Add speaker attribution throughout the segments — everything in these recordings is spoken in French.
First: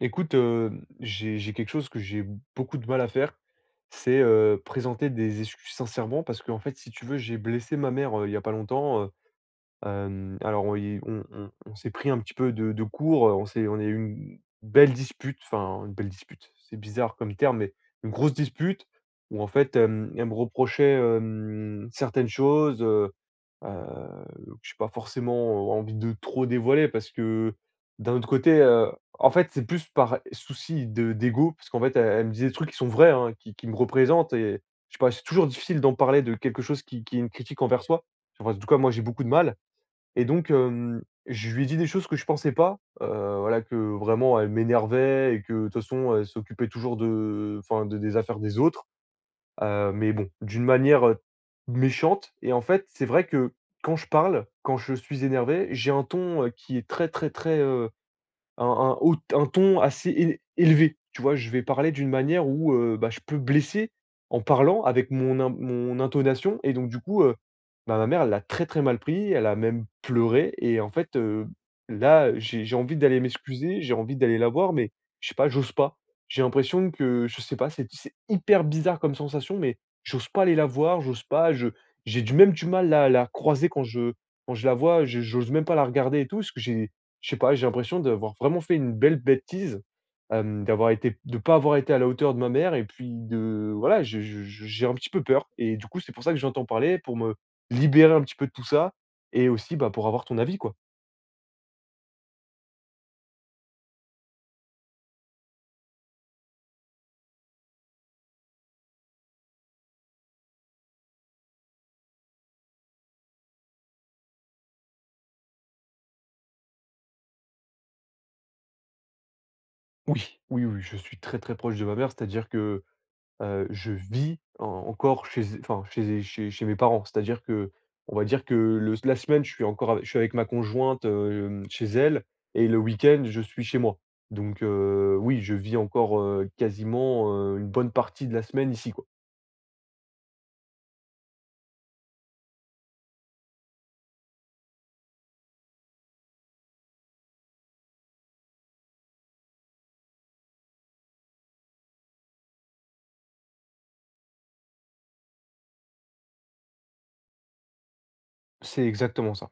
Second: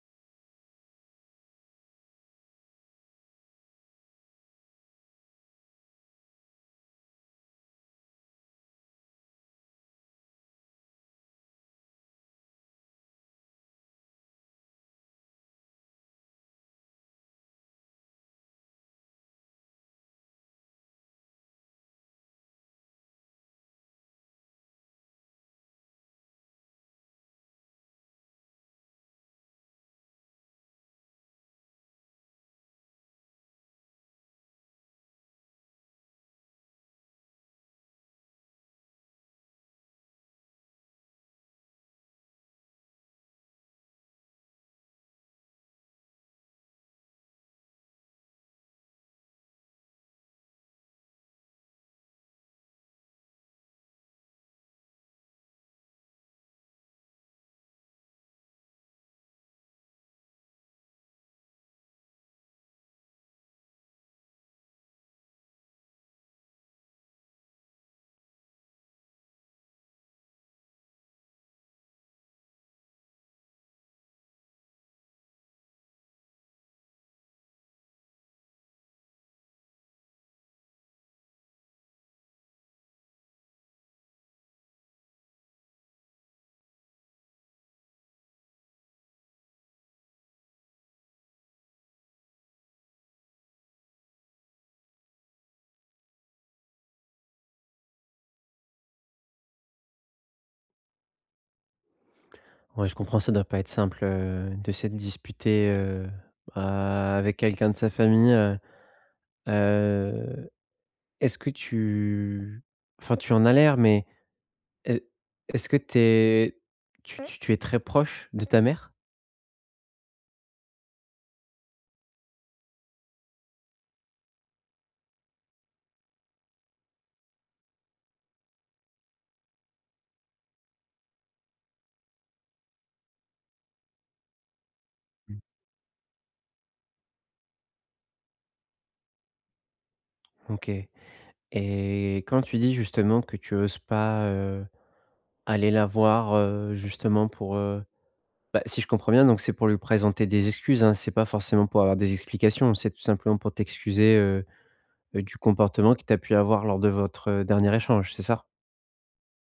Speaker 1: Écoute, heu, j'ai quelque chose que j'ai beaucoup de mal à faire, c'est, présenter des excuses sincèrement parce que en fait, si tu veux, j'ai blessé ma mère, il y a pas longtemps, alors on y on on s'est pris un petit peu de court, on a eu une belle dispute, enfin une belle dispute, c'est bizarre comme terme, mais une grosse dispute où en fait, elle me reprochait, certaines choses, je n'ai pas forcément envie de trop dévoiler parce que d'un autre côté, en fait, c'est plus par souci de d'ego parce qu'en fait, elle me dit des trucs qui sont vrais, hein, qui me représentent et je sais pas, c'est toujours difficile d'en parler de quelque chose qui est une critique envers soi. Enfin, en tout cas, moi, j'ai beaucoup de mal et donc je lui ai dit des choses que je pensais pas, voilà, que vraiment elle m'énervait et que de toute façon, elle s'occupait toujours de enfin, de des affaires des autres. Mais bon, d'une manière, méchante. Et en fait, c'est vrai que quand je parle, quand je suis énervé, j'ai un ton, qui est très, très, très, un ton assez é élevé, tu vois? Je vais parler d'une manière où, bah, je peux blesser en parlant avec mon intonation, et donc du coup, bah, ma mère elle l'a très, très mal pris, elle a même pleuré. Et en fait, là, j'ai envie d'aller m'excuser, j'ai envie d'aller la voir, mais je sais pas, j'ose pas. J'ai l'impression que je sais pas, c'est hyper bizarre comme sensation, mais j'ose pas aller la voir, j'ose pas, je j'ai du mal là, à la croiser quand je la vois, je j'ose même pas la regarder et tout parce que j'ai je sais pas, j'ai l'impression d'avoir vraiment fait une belle bêtise, d'avoir été de pas avoir été à la hauteur de ma mère, et puis de voilà, je j'ai un petit peu peur et du coup, c'est pour ça que j'entends parler, pour me libérer un petit peu de tout ça, et aussi, bah, pour avoir ton avis, quoi.
Speaker 2: Ouais, je comprends, ça doit pas être simple, de s'être disputé, a avec quelqu'un de sa famille, heu, est-ce que tu enfin, tu en as l'air, mais est est-ce que tu es tu es très proche de ta mère?
Speaker 1: Oui, oui, oui, je suis très, très proche de ma mère, c'est-à-dire que je vis en encore chez enfin chez chez chez mes parents. C'est-à-dire que, on va dire que le la semaine, je suis encore ave je suis avec ma conjointe, chez elle, et le week-end, je suis chez moi. Donc oui, je vis encore, quasiment, une bonne partie de la semaine ici, quoi.
Speaker 2: OK. Et quand tu dis justement que tu oses pas, aller la voir, justement pour, bah, si je comprends bien donc c'est pour lui présenter des excuses, hein? C'est pas forcément pour avoir des explications, c'est tout simplement pour t'excuser, du comportement que tu as pu avoir lors de votre, dernier échange, c'est ça?
Speaker 1: C'est exactement ça.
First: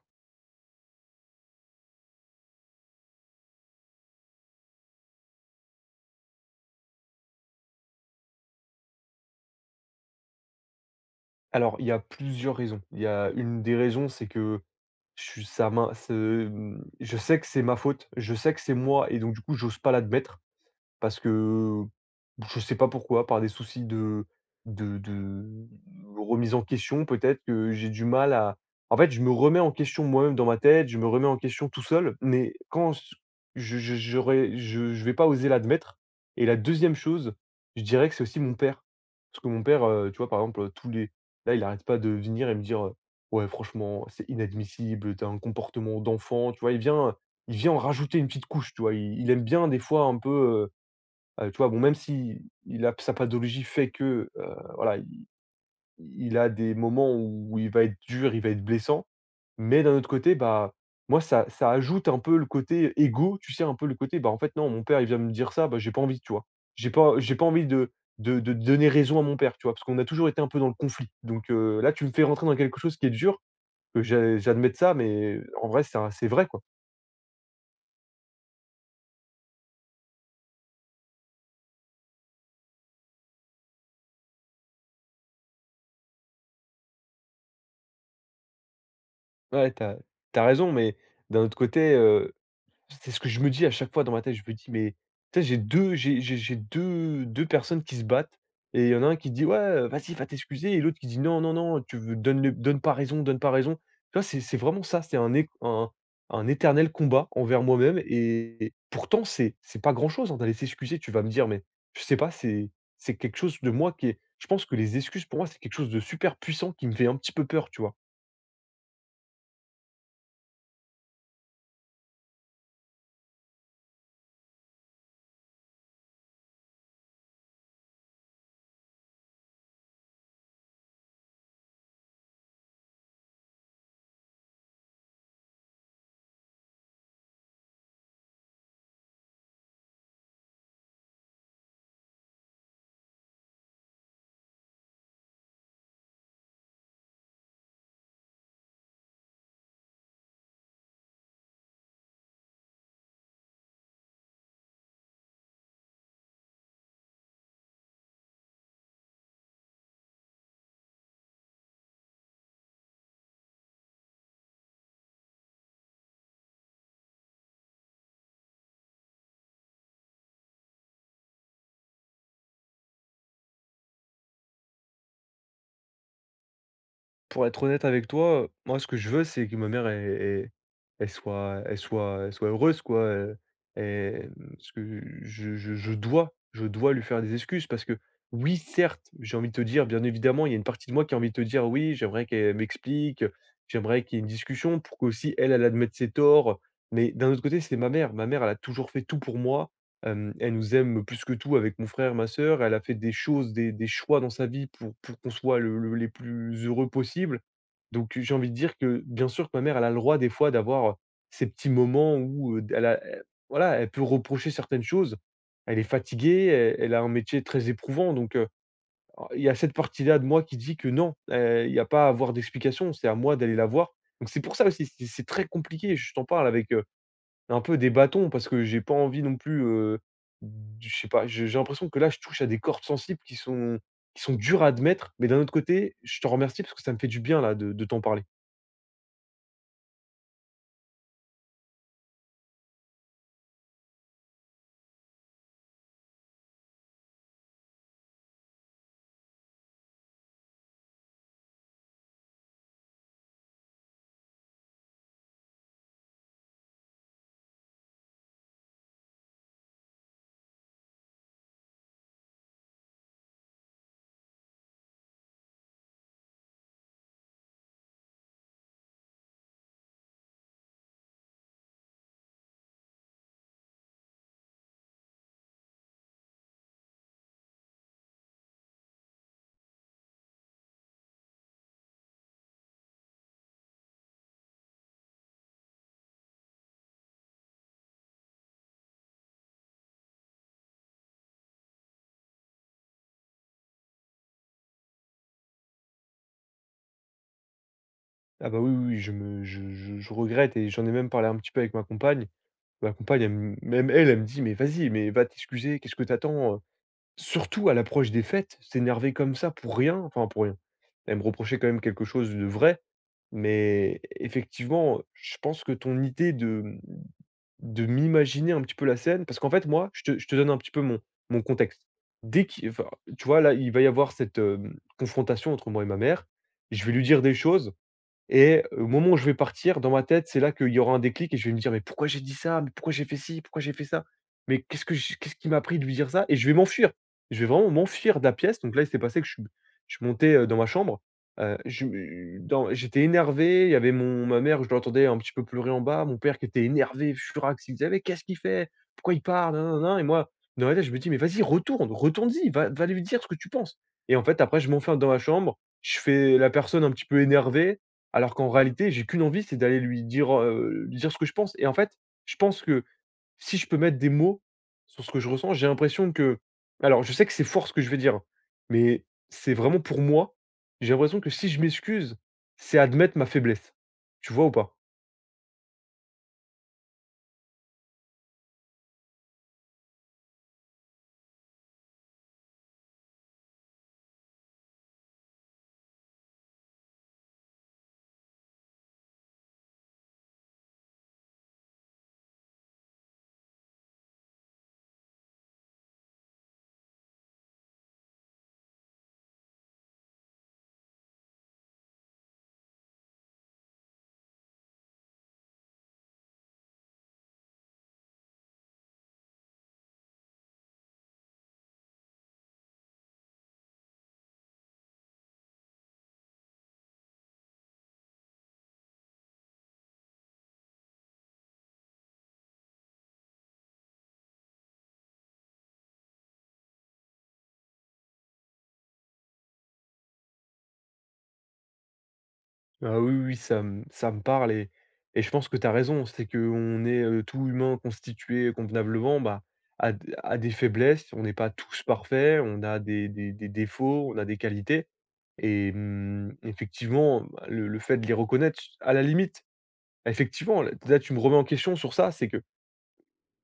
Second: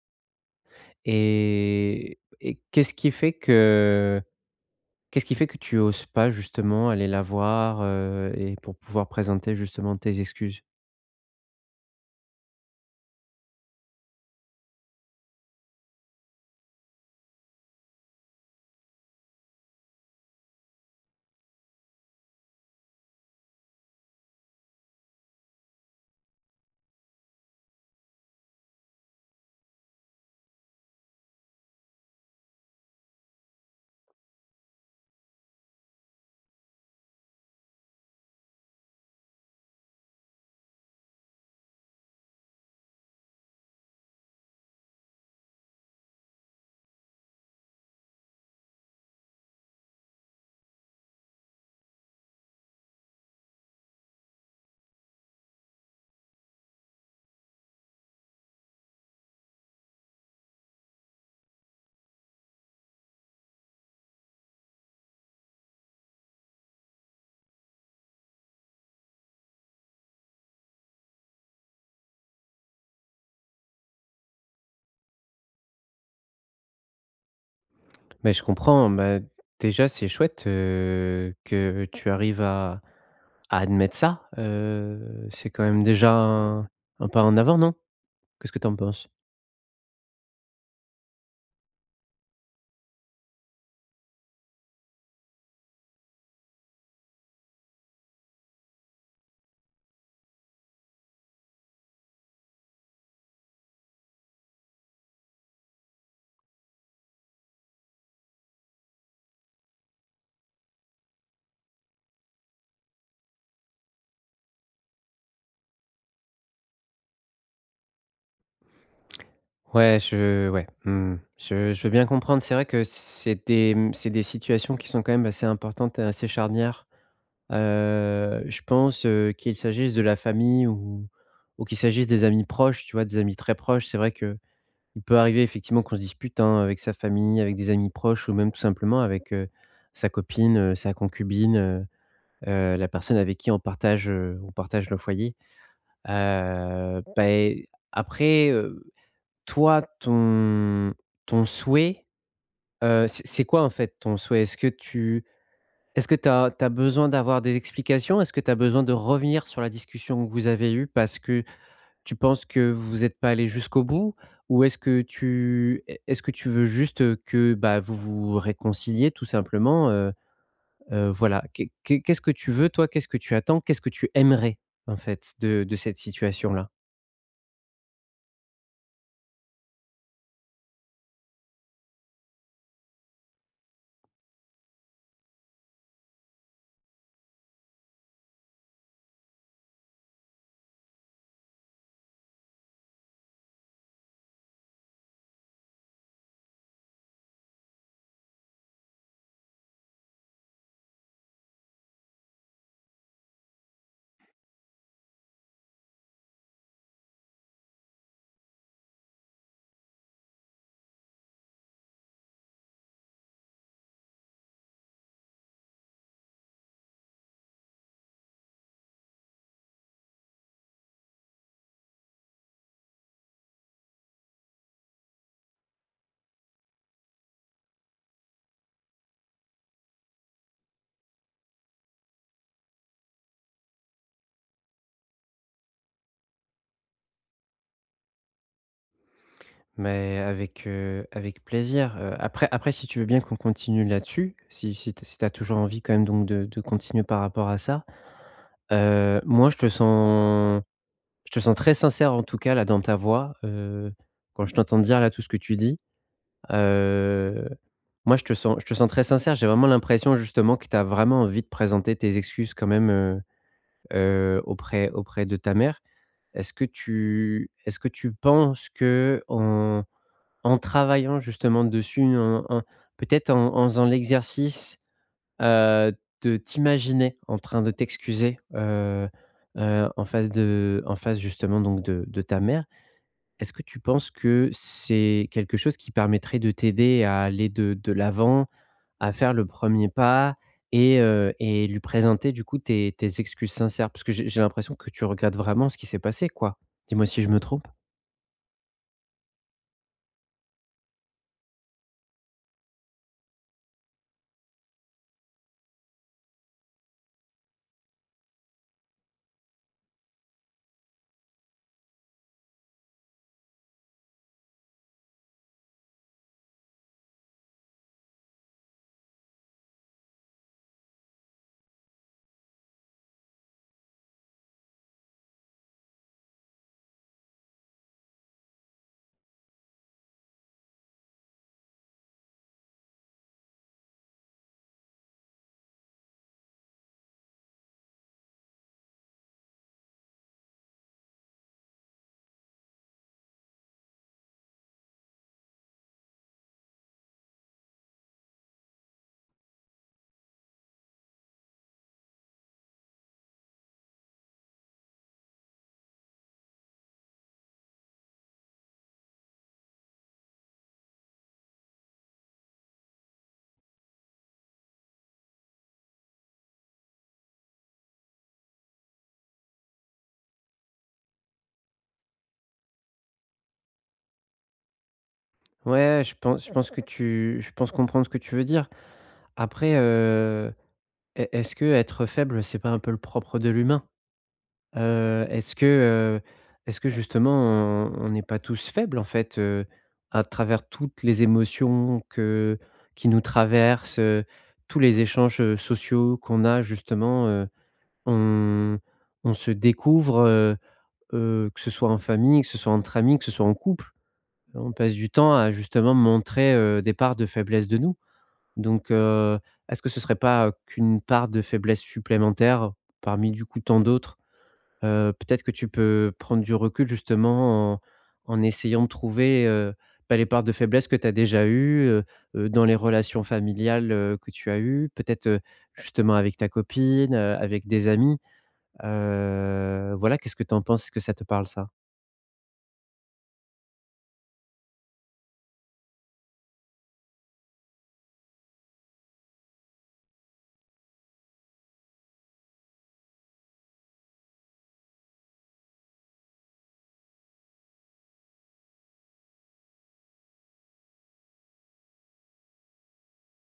Speaker 2: Et et qu'est-ce qui fait que tu oses pas justement aller la voir, et pour pouvoir présenter justement tes excuses?
Speaker 1: Alors, il y a plusieurs raisons. Il y a une des raisons, c'est que je suis ça m'in ce, mmh, je sais que c'est ma faute, je sais que c'est moi, et donc du coup, j'ose pas l'admettre. Parce que je sais pas pourquoi, par des soucis de de de remise en question, peut-être que j'ai du mal à en fait, je me remets en question moi-même dans ma tête, je me remets en question tout seul, mais quand s je j'aurais je vais pas oser l'admettre. Et la deuxième chose, je dirais que c'est aussi mon père. Parce que mon père, tu vois, par exemple, tous les là, il arrête pas de venir et me dire, «Ouais, franchement, c'est inadmissible, t'as un comportement d'enfant», tu vois? Il vient en rajouter une petite couche, tu vois? Il aime bien des fois un peu, tu vois? Bon, même si il a sa pathologie fait que, voilà, il a des moments où il va être dur, il va être blessant. Mais d'un autre côté, bah, moi, ça ajoute un peu le côté égo, tu sais? Un peu le côté, bah, en fait, non, mon père, il vient me dire ça, bah, j'ai pas envie, tu vois? J'ai pas envie de donner raison à mon père, tu vois? Parce qu'on a toujours été un peu dans le conflit. Donc là, tu me fais rentrer dans quelque chose qui est dur, que j'admette ça, mais en vrai, c'est vrai, quoi.
Speaker 2: Mais je comprends, bah, déjà c'est chouette, que tu arrives à admettre ça, c'est quand même déjà un pas en avant, non? Qu'est-ce que tu en penses?
Speaker 1: Ouais, t'as raison, mais d'un autre côté, c'est ce que je me dis à chaque fois dans ma tête. Je me dis: «Mais tu sais, j'ai 2 2 personnes qui se battent et il y en a un qui dit: "Ouais, vas-y, va t'excuser" et l'autre qui dit: "Non, non, non, tu veux donne pas raison, donne pas raison". Tu vois? C'est vraiment ça, c'est un éternel combat envers moi-même, et pourtant c'est pas grand-chose, hein, d'aller s'excuser. Tu vas me dire, mais je sais pas, c'est quelque chose de moi qui est je pense que les excuses pour moi, c'est quelque chose de super puissant qui me fait un petit peu peur, tu vois?
Speaker 2: Ouais, je ouais, mmh, je veux bien comprendre. C'est vrai que c'est des, c'est des situations qui sont quand même assez importantes et assez charnières. Je pense, qu'il s'agisse de la famille ou qu'il s'agisse des amis proches, tu vois? Des amis très proches. C'est vrai que il peut arriver effectivement qu'on se dispute, hein, avec sa famille, avec des amis proches ou même tout simplement avec, sa copine, sa concubine, la personne avec qui on partage le foyer. Beh, après, ton souhait, c'est quoi, en fait, ton souhait? Est-ce que tu as besoin d'avoir des explications? Est-ce que tu as besoin de revenir sur la discussion que vous avez eue parce que tu penses que vous n'êtes pas allés jusqu'au bout? Ou est-ce que tu veux juste, que, bah, vous vous réconciliez tout simplement. Voilà, qu'est-ce que tu veux toi? Qu'est-ce que tu attends? Qu'est-ce que tu aimerais en fait de cette situation-là?
Speaker 1: Pour être honnête avec toi, moi, ce que je veux, c'est que ma mère, elle soit heureuse, quoi, et parce que je dois lui faire des excuses parce que, oui, certes, j'ai envie de te dire, bien évidemment, il y a une partie de moi qui a envie de te dire: «Oui, j'aimerais qu'elle m'explique, j'aimerais qu'il y ait une discussion pour qu'aussi elle, elle admette ses torts», mais d'un autre côté, c'est ma mère. Ma mère, elle a toujours fait tout pour moi. Elle nous aime plus que tout avec mon frère, ma sœur. Elle a fait des choses, des choix dans sa vie pour qu'on soit le les plus heureux possible. Donc j'ai envie de dire que, bien sûr que ma mère, elle a le droit des fois d'avoir ces petits moments où, elle voilà, elle peut reprocher certaines choses. Elle est fatiguée, elle a un métier très éprouvant, donc ah, il y a cette partie-là de moi qui dit que non, il n'y a pas à avoir d'explication, c'est à moi d'aller la voir. Donc c'est pour ça aussi, c'est très compliqué, je t'en parle avec, un peu des bâtons parce que j'ai pas envie non plus, d je sais pas, j'ai l'impression que là, je touche à des cordes sensibles qui sont dures à admettre, mais d'un autre côté, je te remercie parce que ça me fait du bien là de t'en parler.
Speaker 2: Mais avec, avec plaisir. Après si tu veux bien qu'on continue là-dessus, si as toujours envie quand même donc de continuer par rapport à ça, moi je te sens. Je te sens très sincère, en tout cas, là, dans ta voix, quand je t'entends dire, là, tout ce que tu dis. Heu, Moi, je te sens très sincère. J'ai vraiment l'impression, justement, que tu as vraiment envie de présenter tes excuses quand même, auprès de ta mère. Est-ce que tu penses que en travaillant, justement, dessus, en en peut-être en faisant l'exercice, heu, de t'imaginer en train de t'excuser, en face de en face, justement, donc de ta mère, est-ce que tu penses que c'est quelque chose qui permettrait de t'aider à aller de l'avant, à faire le premier pas et et lui présenter du coup tes excuses sincères? Parce que j'ai l'impression que tu regrettes vraiment ce qui s'est passé, quoi. Dis-moi si je me trompe?
Speaker 1: Ah bah, oui, oui, oui, je me je regrette, et j'en ai même parlé un petit peu avec ma compagne. Ma compagne, elle m même elle, elle me dit: «Mais vas-y, mais va t'excuser, qu'est-ce que t'attends attends, surtout à l'approche des fêtes, s'énerver comme ça pour rien, enfin pour rien. Elle me reprochait quand même quelque chose de vrai, mais effectivement, je pense que ton idée de, mmh de m'imaginer un petit peu la scène parce qu'en fait, moi, je te donne un petit peu mon contexte. Dès qu'il enfin, tu vois, là, il va y avoir cette, confrontation entre moi et ma mère. Je vais lui dire des choses, et au moment où je vais partir, dans ma tête, c'est là qu'il y aura un déclic et je vais me dire: «Mais pourquoi j'ai dit ça? Mais pourquoi j'ai fait ci? Pourquoi j'ai fait ça? Mais qu'est-ce que j qu'est-ce qui m'a pris de lui dire ça?» Et je vais m'enfuir. Je vais vraiment m'enfuir de la pièce. Donc là, il s'est passé que je suis monté, dans ma chambre, je me dans j'étais énervé, il y avait mon ma mère, je l'entendais un petit peu pleurer en bas, mon père qui était énervé, furax, il me disait: «Mais qu'est-ce qu'il fait? Pourquoi il part? Nin nin nin». Et moi, dans ma tête, je me dis: «Mais vas-y, retourne, retourne-y, va lui dire ce que tu penses». Et en fait, après, je m'enferme dans ma chambre, je fais la personne un petit peu énervée, alors qu'en réalité, j'ai qu'une envie, c'est d'aller lui dire ce que je pense. Et en fait, je pense que si je peux mettre des mots sur ce que je ressens, j'ai l'impression que alors je sais que c'est fort ce que je vais dire, hein, mais c'est vraiment pour moi, j'ai l'impression que si je m'excuse, c'est admettre ma faiblesse. Tu vois ou pas?
Speaker 2: Ouais, je pense que tu je pense comprendre ce que tu veux dire. Après, est-ce que être faible, c'est pas un peu le propre de l'humain? Est-ce que, est-ce que justement on n'est pas tous faibles en fait, à travers toutes les émotions que qui nous traversent, tous les échanges, sociaux qu'on a justement, on on se découvre, que ce soit en famille, que ce soit entre amis, que ce soit en couple. On passe du temps à justement montrer, des parts de faiblesse de nous. Donc, est-ce que ce serait pas, qu'une part de faiblesse supplémentaire parmi du coup tant d'autres? Peut-être que tu peux prendre du recul justement en essayant de trouver, bah, les parts de faiblesse que tu as déjà eues, dans les relations familiales, que tu as eues. Peut-être, justement avec ta copine, avec des amis. Voilà, qu'est-ce que tu en penses? Est-ce que ça te parle ça?
Speaker 1: Ah oui, oui, ça me parle, et je pense que tu as raison. C'est qu'on est, tout humain constitué convenablement, bah, à d a des faiblesses, on n'est pas tous parfaits, on a des défauts, on a des qualités, et effectivement, bah, le fait de les reconnaître, à la limite, effectivement, là, tu me remets en question sur ça, c'est que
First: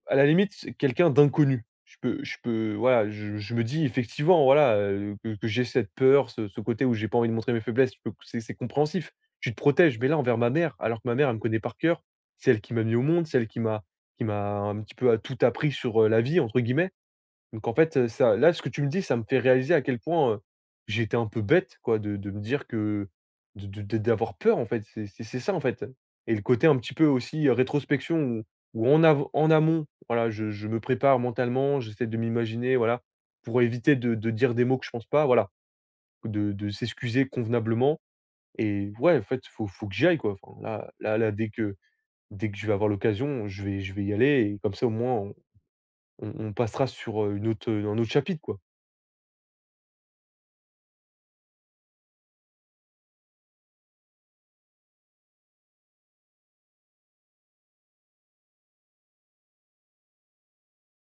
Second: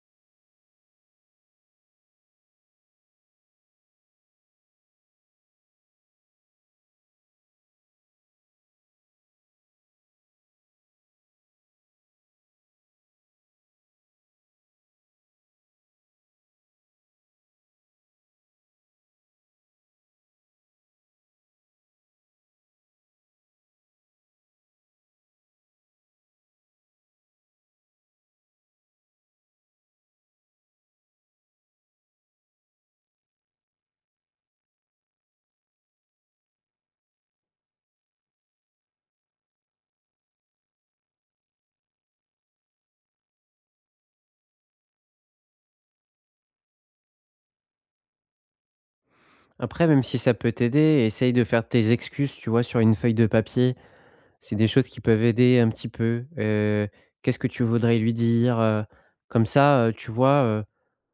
Speaker 1: à la limite, c'est quelqu'un d'inconnu. Je peux voilà, je me dis effectivement, voilà, que j'ai cette peur, ce côté où j'ai pas envie de montrer mes faiblesses, je peux c'est compréhensif. Tu te protèges, mais là, envers ma mère, alors que ma mère, elle me connaît par cœur. C'est elle qui m'a mis au monde, c'est elle qui m'a un petit peu, à tout appris sur, «la vie» entre guillemets. Donc en fait, ça là, ce que tu me dis, ça me fait réaliser à quel point, j'étais un peu bête quoi de me dire que de d'avoir peur en fait, c'est ça en fait, et le côté un petit peu aussi, rétrospection où en amont, voilà, je me prépare mentalement, j'essaie de m'imaginer, voilà, pour éviter de dire des mots que je pense pas, voilà, de s'excuser convenablement, et ouais, en fait, faut que j'y aille quoi. Enfin là, dès que je vais avoir l'occasion, je vais y aller, et comme ça, au moins, on passera sur, un autre chapitre quoi.
Speaker 2: Après, même si ça peut t'aider, essaye de faire tes excuses, tu vois, sur une feuille de papier. C'est des choses qui peuvent aider un petit peu. Qu'est-ce que tu voudrais lui dire, heu? Comme ça, tu vois,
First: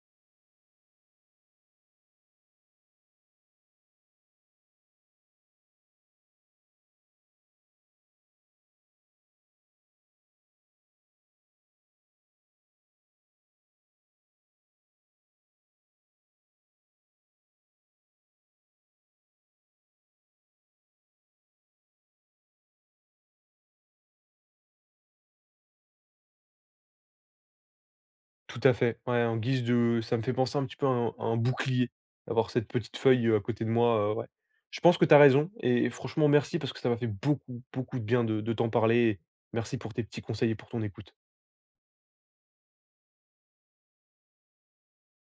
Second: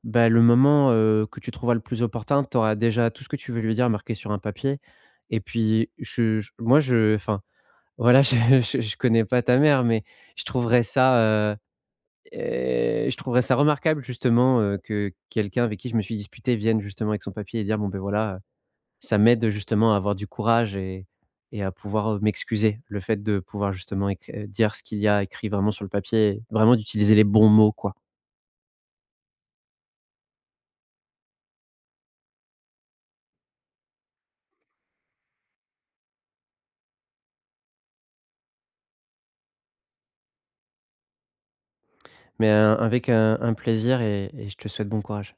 Speaker 2: bah, le moment, que tu trouveras le plus opportun, tu auras déjà tout ce que tu veux lui dire marqué sur un papier. Et puis je moi, je enfin, voilà, je connais pas ta mère, mais je trouverais ça, heu je trouverais ça remarquable justement, que quelqu'un avec qui je me suis disputé vienne justement avec son papier et dire: «Bon, ben voilà, ça m'aide justement à avoir du courage et à pouvoir, m'excuser. Le fait de pouvoir justement éc dire ce qu'il y a écrit vraiment sur le papier et vraiment d'utiliser les bons mots, quoi.
Speaker 1: Tout à fait, ouais, en guise de ça me fait penser un petit peu à un bouclier, d'avoir cette petite feuille, à côté de moi, ouais. Je pense que tu as raison, et franchement merci parce que ça m'a fait beaucoup, beaucoup de bien de t'en parler. Merci pour tes petits conseils et pour ton écoute.
Speaker 2: Mais, avec, un plaisir et je te souhaite bon courage.